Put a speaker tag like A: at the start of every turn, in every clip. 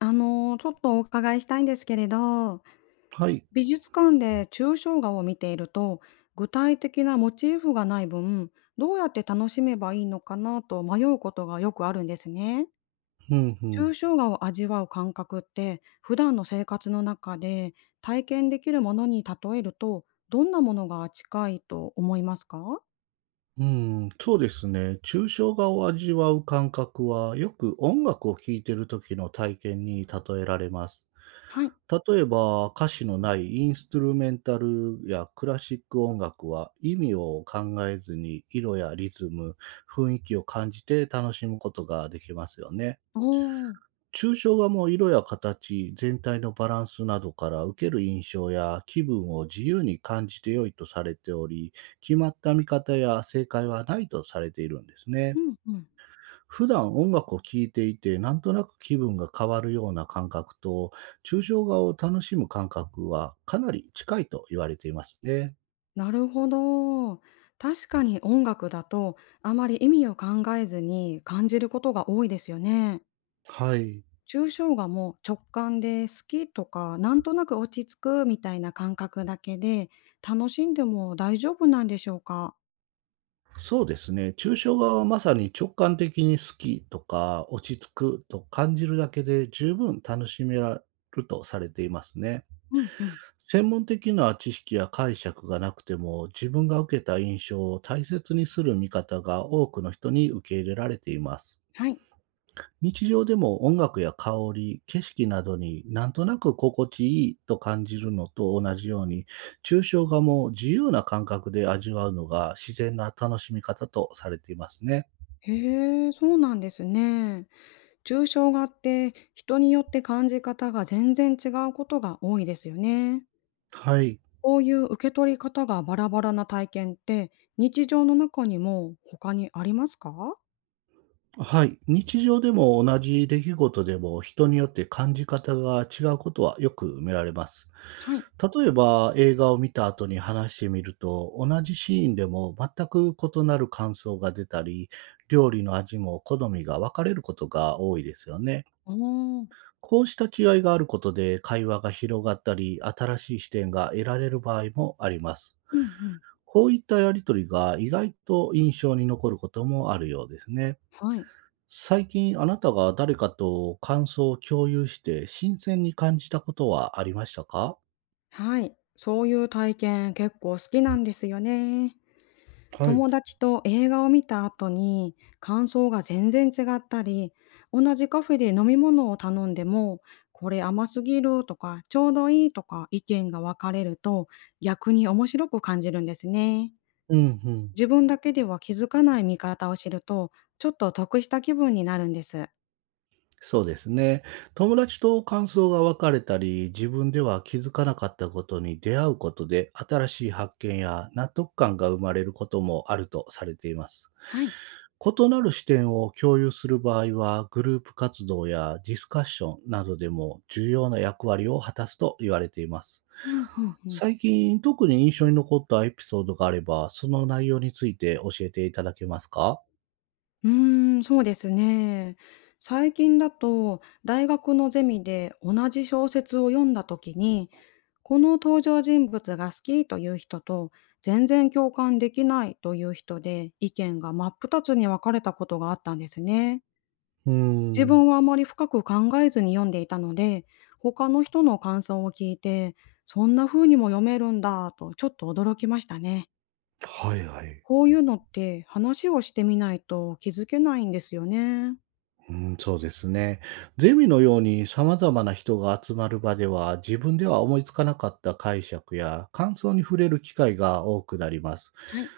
A: ちょっとお伺いしたいんですけれど、
B: はい。
A: 美術館で抽象画を見ていると、具体的なモチーフがない分、どうやって楽しめばいいのかなと迷うことがよくあるんですね。
B: うん、うん。
A: 抽象画を味わう感覚って、普段の生活の中で体験できるものに例えると、どんなものが近いと思いますか？
B: うん、そうですね。抽象画を味わう感覚は、よく音楽を聴いてる時の体験に例えられます。
A: はい。
B: 例えば、歌詞のないインストゥルメンタルやクラシック音楽は、意味を考えずに色やリズム、雰囲気を感じて楽しむことができますよね。
A: おー。
B: 抽象画も色や形、全体のバランスなどから受ける印象や気分を自由に感じて良いとされており、決まった見方や正解はないとされているんです
A: う
B: ね。
A: んうん。
B: 普段音楽を聴いていて、なんとなく気分が変わるような感覚と、抽象画を楽しむ感覚はかなり近いと言われていますね。
A: なるほど。確かに音楽だとあまり意味を考えずに感じることが多いですよね。
B: はい。
A: 抽象画も直感で好きとかなんとなく落ち着くみたいな感覚だけで楽しんでも大丈夫なんでしょうか？
B: そうですね。抽象画はまさに直感的に好きとか落ち着くと感じるだけで十分楽しめられるとされていますね。
A: うんうん。
B: 専門的な知識や解釈がなくても、自分が受けた印象を大切にする見方が多くの人に受け入れられています。
A: はい。
B: 日常でも音楽や香り、景色などになんとなく心地いいと感じるのと同じように、抽象画も自由な感覚で味わうのが自然な楽しみ方とされていますね。
A: へえ、そうなんですね。抽象画って人によって感じ方が全然違うことが多いですよね。
B: はい。
A: こういう受け取り方がバラバラな体験って、日常の中にも他にありますか？
B: はい。日常でも同じ出来事でも人によって感じ方が違うことはよく見られます。
A: はい。
B: 例えば映画を見た後に話してみると、同じシーンでも全く異なる感想が出たり、料理の味も好みが分かれることが多いですよね。
A: おー。
B: こうした違いがあることで会話が広がったり、新しい視点が得られる場合もあります。
A: うんうん。
B: こういったやりとりが意外と印象に残ることもあるようですね。
A: はい。
B: 最近あなたが誰かと感想を共有して新鮮に感じたことはありましたか？
A: はい。そういう体験結構好きなんですよね。
B: はい。
A: 友達と映画を見た後に感想が全然違ったり、同じカフェで飲み物を頼んでも、これ甘すぎるとか、ちょうどいいとか意見が分かれると、逆に面白く感じるんですね。
B: うんうん。
A: 自分だけでは気づかない見方を知ると、ちょっと得した気分になるんです。
B: そうですね。友達と感想が分かれたり、自分では気づかなかったことに出会うことで、新しい発見や納得感が生まれることもあるとされています。
A: はい。
B: 異なる視点を共有する場合は、グループ活動やディスカッションなどでも重要な役割を果たすと言われています。
A: うんうんうん。
B: 最近特に印象に残ったエピソードがあれば、その内容について教えていただけますか？
A: うーん、そうですね。最近だと大学のゼミで同じ小説を読んだ時に、この登場人物が好きという人と全然共感できないという人で意見が真っ二つに分かれたことがあったんですね。
B: うー
A: 自
B: ん。
A: 分はあまり深く考えずに読んでいたので、他の人の感想を聞いて、そんな風にも読めるんだとちょっと驚きましたね。
B: はいはい。
A: こういうのって話をしてみないと気づけないんですよね。
B: うーん、そうですね。ゼミのように様々な人が集まる場では、自分では思いつかなかった解釈や感想に触れる機会が多くなります。
A: はい。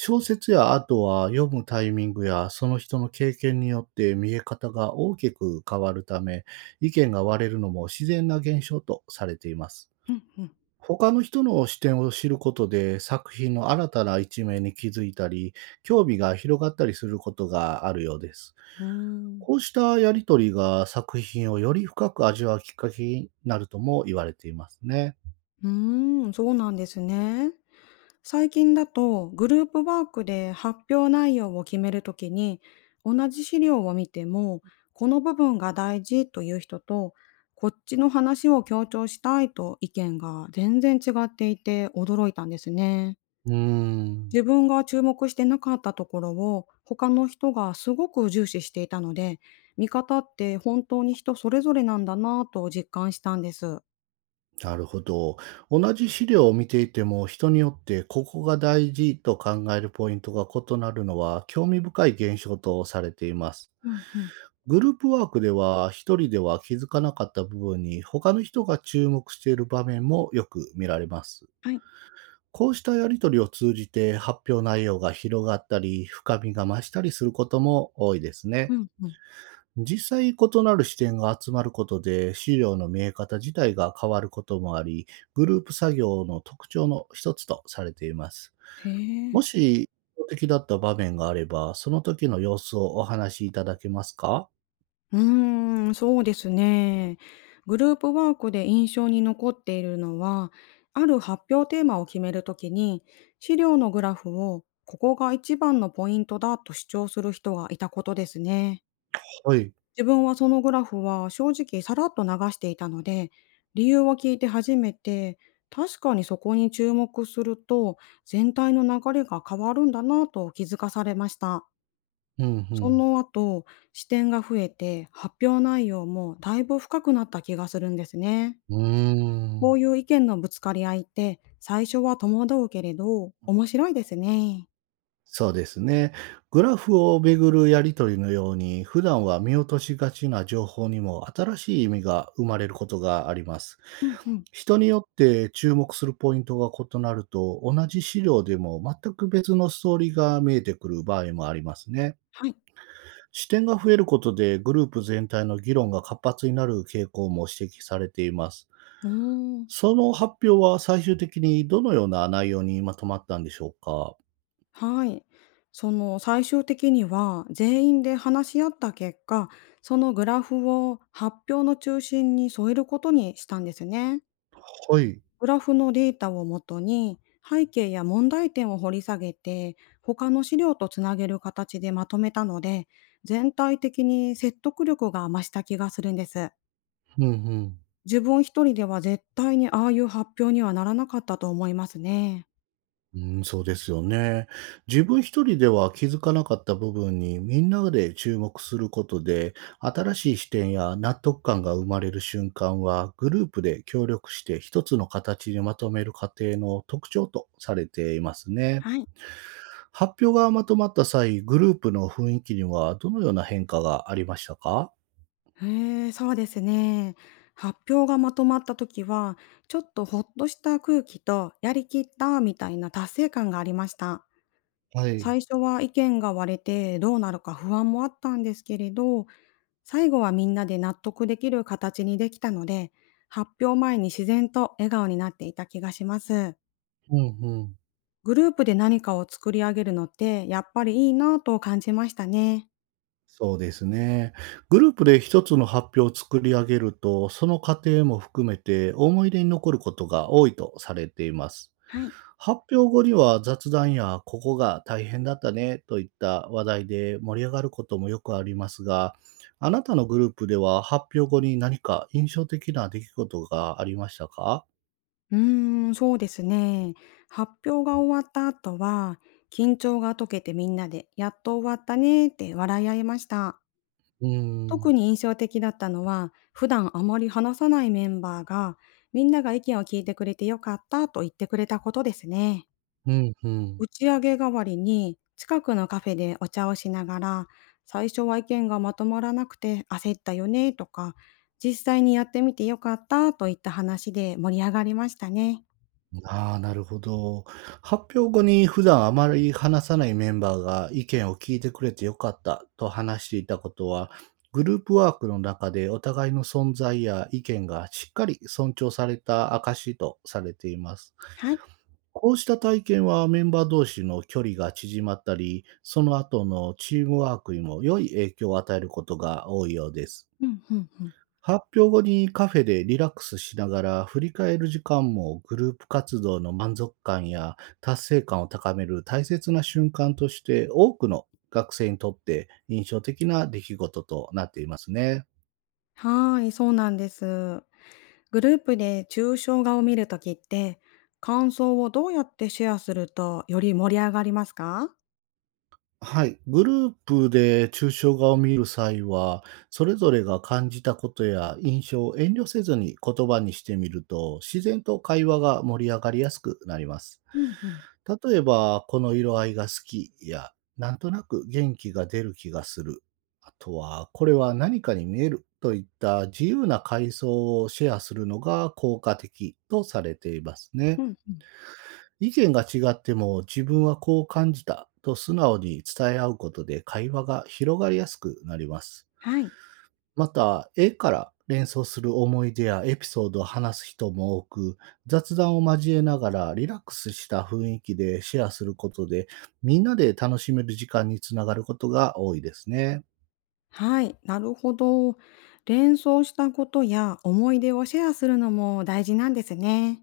B: 小説やあとは読むタイミングやその人の経験によって見え方が大きく変わるため、意見が割れるのも自然な現象とされています。
A: うんうん。
B: 他の人の視点を知ることで、作品の新たな一面に気づいたり、興味が広がったりすることがあるようです。
A: うーん。
B: こうしたやりとりが作品をより深く味わうきっかけになるとも言われていますね。
A: うーん、そうなんですね。最近だとグループワークで発表内容を決めるときに同じ資料を見てもこの部分が大事という人とこっちの話を強調したいと意見が全然違っていて驚いたんですね。
B: うーん、
A: 自分が注目してなかったところを他の人がすごく重視していたので見方って本当に人それぞれなんだなぁと実感したんです。
B: なるほど。同じ資料を見ていても、人によってここが大事と考えるポイントが異なるのは興味深い現象とされています。
A: うんうん。
B: グループワークでは、一人では気づかなかった部分に、他の人が注目している場面もよく見られます。
A: はい。
B: こうしたやりとりを通じて、発表内容が広がったり、深みが増したりすることも多いですね。
A: うんうん。
B: 実際、異なる視点が集まることで、資料の見え方自体が変わることもあり、グループ作業の特徴の一つとされています。
A: へ
B: も
A: え。
B: し、印象的だった場面があれば、その時の様子をお話しいただけますか？
A: うーん、そうですね。グループワークで印象に残っているのは、ある発表テーマを決めるときに、資料のグラフをここが一番のポイントだと主張する人がいたことですね。
B: はい。
A: 自分はそのグラフは正直さらっと流していたので、理由を聞いて初めて、確かにそこに注目すると全体の流れが変わるんだなと気づかされました。
B: うんう
A: そ
B: ん。
A: の後、視点が増えて、発表内容もだいぶ深くなった気がするんですね。
B: うー
A: こ
B: ん。
A: ういう意見のぶつかり合いって、最初は戸惑うけれど、面白いですね。
B: そうですね。グラフをめぐるやりとりのように、普段は見落としがちな情報にも新しい意味が生まれることがあります。
A: うんうん。
B: 人によって注目するポイントが異なると、同じ資料でも全く別のストーリーが見えてくる場合もありますね。
A: はい。
B: 視点が増えることで、グループ全体の議論が活発になる傾向も指摘されています。
A: うーん。
B: その発表は最終的にどのような内容にまとまったんでしょうか？
A: はい。その最終的には全員で話し合った結果、そのグラフを発表の中心に添えることにしたんですね。
B: はい。
A: グラフのデータをもとに背景や問題点を掘り下げて他の資料とつなげる形でまとめたので全体的に説得力が増した気がするんです。
B: うんうん。
A: 自分一人では絶対にああいう発表にはならなかったと思いますね。
B: うん、そうですよね。自分一人では気づかなかった部分にみんなで注目することで、新しい視点や納得感が生まれる瞬間は、グループで協力して一つの形にまとめる過程の特徴とされていますね。
A: はい。
B: 発表がまとまった際、グループの雰囲気にはどのような変化がありましたか？
A: へえ、そうですね。発表がまとまった時はちょっとほっとした空気とやりきったみたいな達成感がありました。
B: はい。
A: 最初は意見が割れてどうなるか不安もあったんですけれど最後はみんなで納得できる形にできたので、発表前に自然と笑顔になっていた気がします。
B: うんうん。
A: グループで何かを作り上げるのってやっぱりいいなぁと感じましたね。
B: そうですね。グループで一つの発表を作り上げると、その過程も含めて思い出に残ることが多いとされています。
A: はい。
B: 発表後には雑談やここが大変だったねといった話題で盛り上がることもよくありますが、あなたのグループでは発表後に何か印象的な出来事がありましたか？
A: うーん、そうですね。発表が終わった後は、緊張が解けてみんなで、やっと終わったねって笑い合いました。
B: うーん、
A: 特に印象的だったのは、普段あまり話さないメンバーが、みんなが意見を聞いてくれてよかったと言ってくれたことですね。
B: うん、うん。
A: 打ち上げ代わりに、近くのカフェでお茶をしながら、最初は意見がまとまらなくて焦ったよねとか、実際にやってみてよかったといった話で盛り上がりましたね。
B: ああ、なるほど。発表後に普段あまり話さないメンバーが意見を聞いてくれてよかったと話していたことは、グループワークの中でお互いの存在や意見がしっかり尊重された証とされています。
A: はい。
B: こうした体験はメンバー同士の距離が縮まったり、その後のチームワークにも良い影響を与えることが多いようです。
A: うん、うんうん。
B: 発表後にカフェでリラックスしながら振り返る時間も、グループ活動の満足感や達成感を高める大切な瞬間として、多くの学生にとって印象的な出来事となっていますね。
A: はーい、そうなんです。グループで抽象画を見るときって、感想をどうやってシェアするとより盛り上がりますか？
B: はい、グループで抽象画を見る際は、それぞれが感じたことや印象を遠慮せずに言葉にしてみると、自然と会話が盛り上がりやすくなります。
A: うん、うん。
B: 例えば、この色合いが好きや、なんとなく元気が出る気がする。あとは、これは何かに見えるといった自由な階層をシェアするのが効果的とされています
A: う
B: ね。
A: ん。うん。
B: 意見が違っても、自分はこう感じたと素直に伝え合うことで会話が広がりやすくなります。
A: はい。
B: また、絵から連想する思い出やエピソードを話す人も多く、雑談を交えながらリラックスした雰囲気でシェアすることで、みんなで楽しめる時間につながることが多いですね。
A: はい、なるほど。連想したことや思い出をシェアするのも大事なんですね。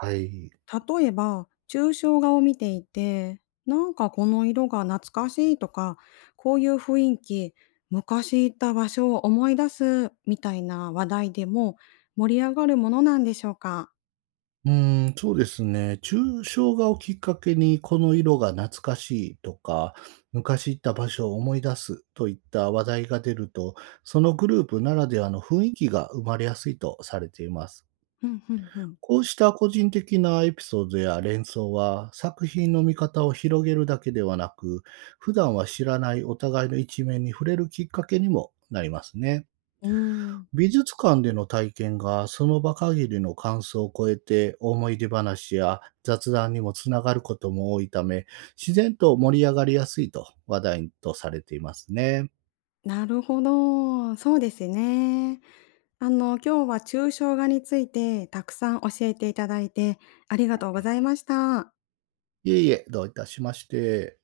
B: はい。
A: 例えば、抽象画を見ていて、なんかこの色が懐かしいとか、こういう雰囲気、昔行った場所を思い出すみたいな話題でも盛り上がるものなんでしょうか。
B: うーん、そうですね。抽象画をきっかけに、この色が懐かしいとか、昔行った場所を思い出すといった話題が出ると、そのグループならではの雰囲気が生まれやすいとされています。
A: うん、うん、うん。
B: こうした個人的なエピソードや連想は、作品の見方を広げるだけではなく、普段は知らないお互いの一面に触れるきっかけにもなりますね。
A: うーん、
B: 美術館での体験がその場限りの感想を超えて、思い出話や雑談にもつながることも多いため、自然と盛り上がりやすいと話題とされていますね。
A: なるほど。そうですね。今日は抽象画についてたくさん教えていただいてありがとうございました。
B: いえいえ、どういたしまして。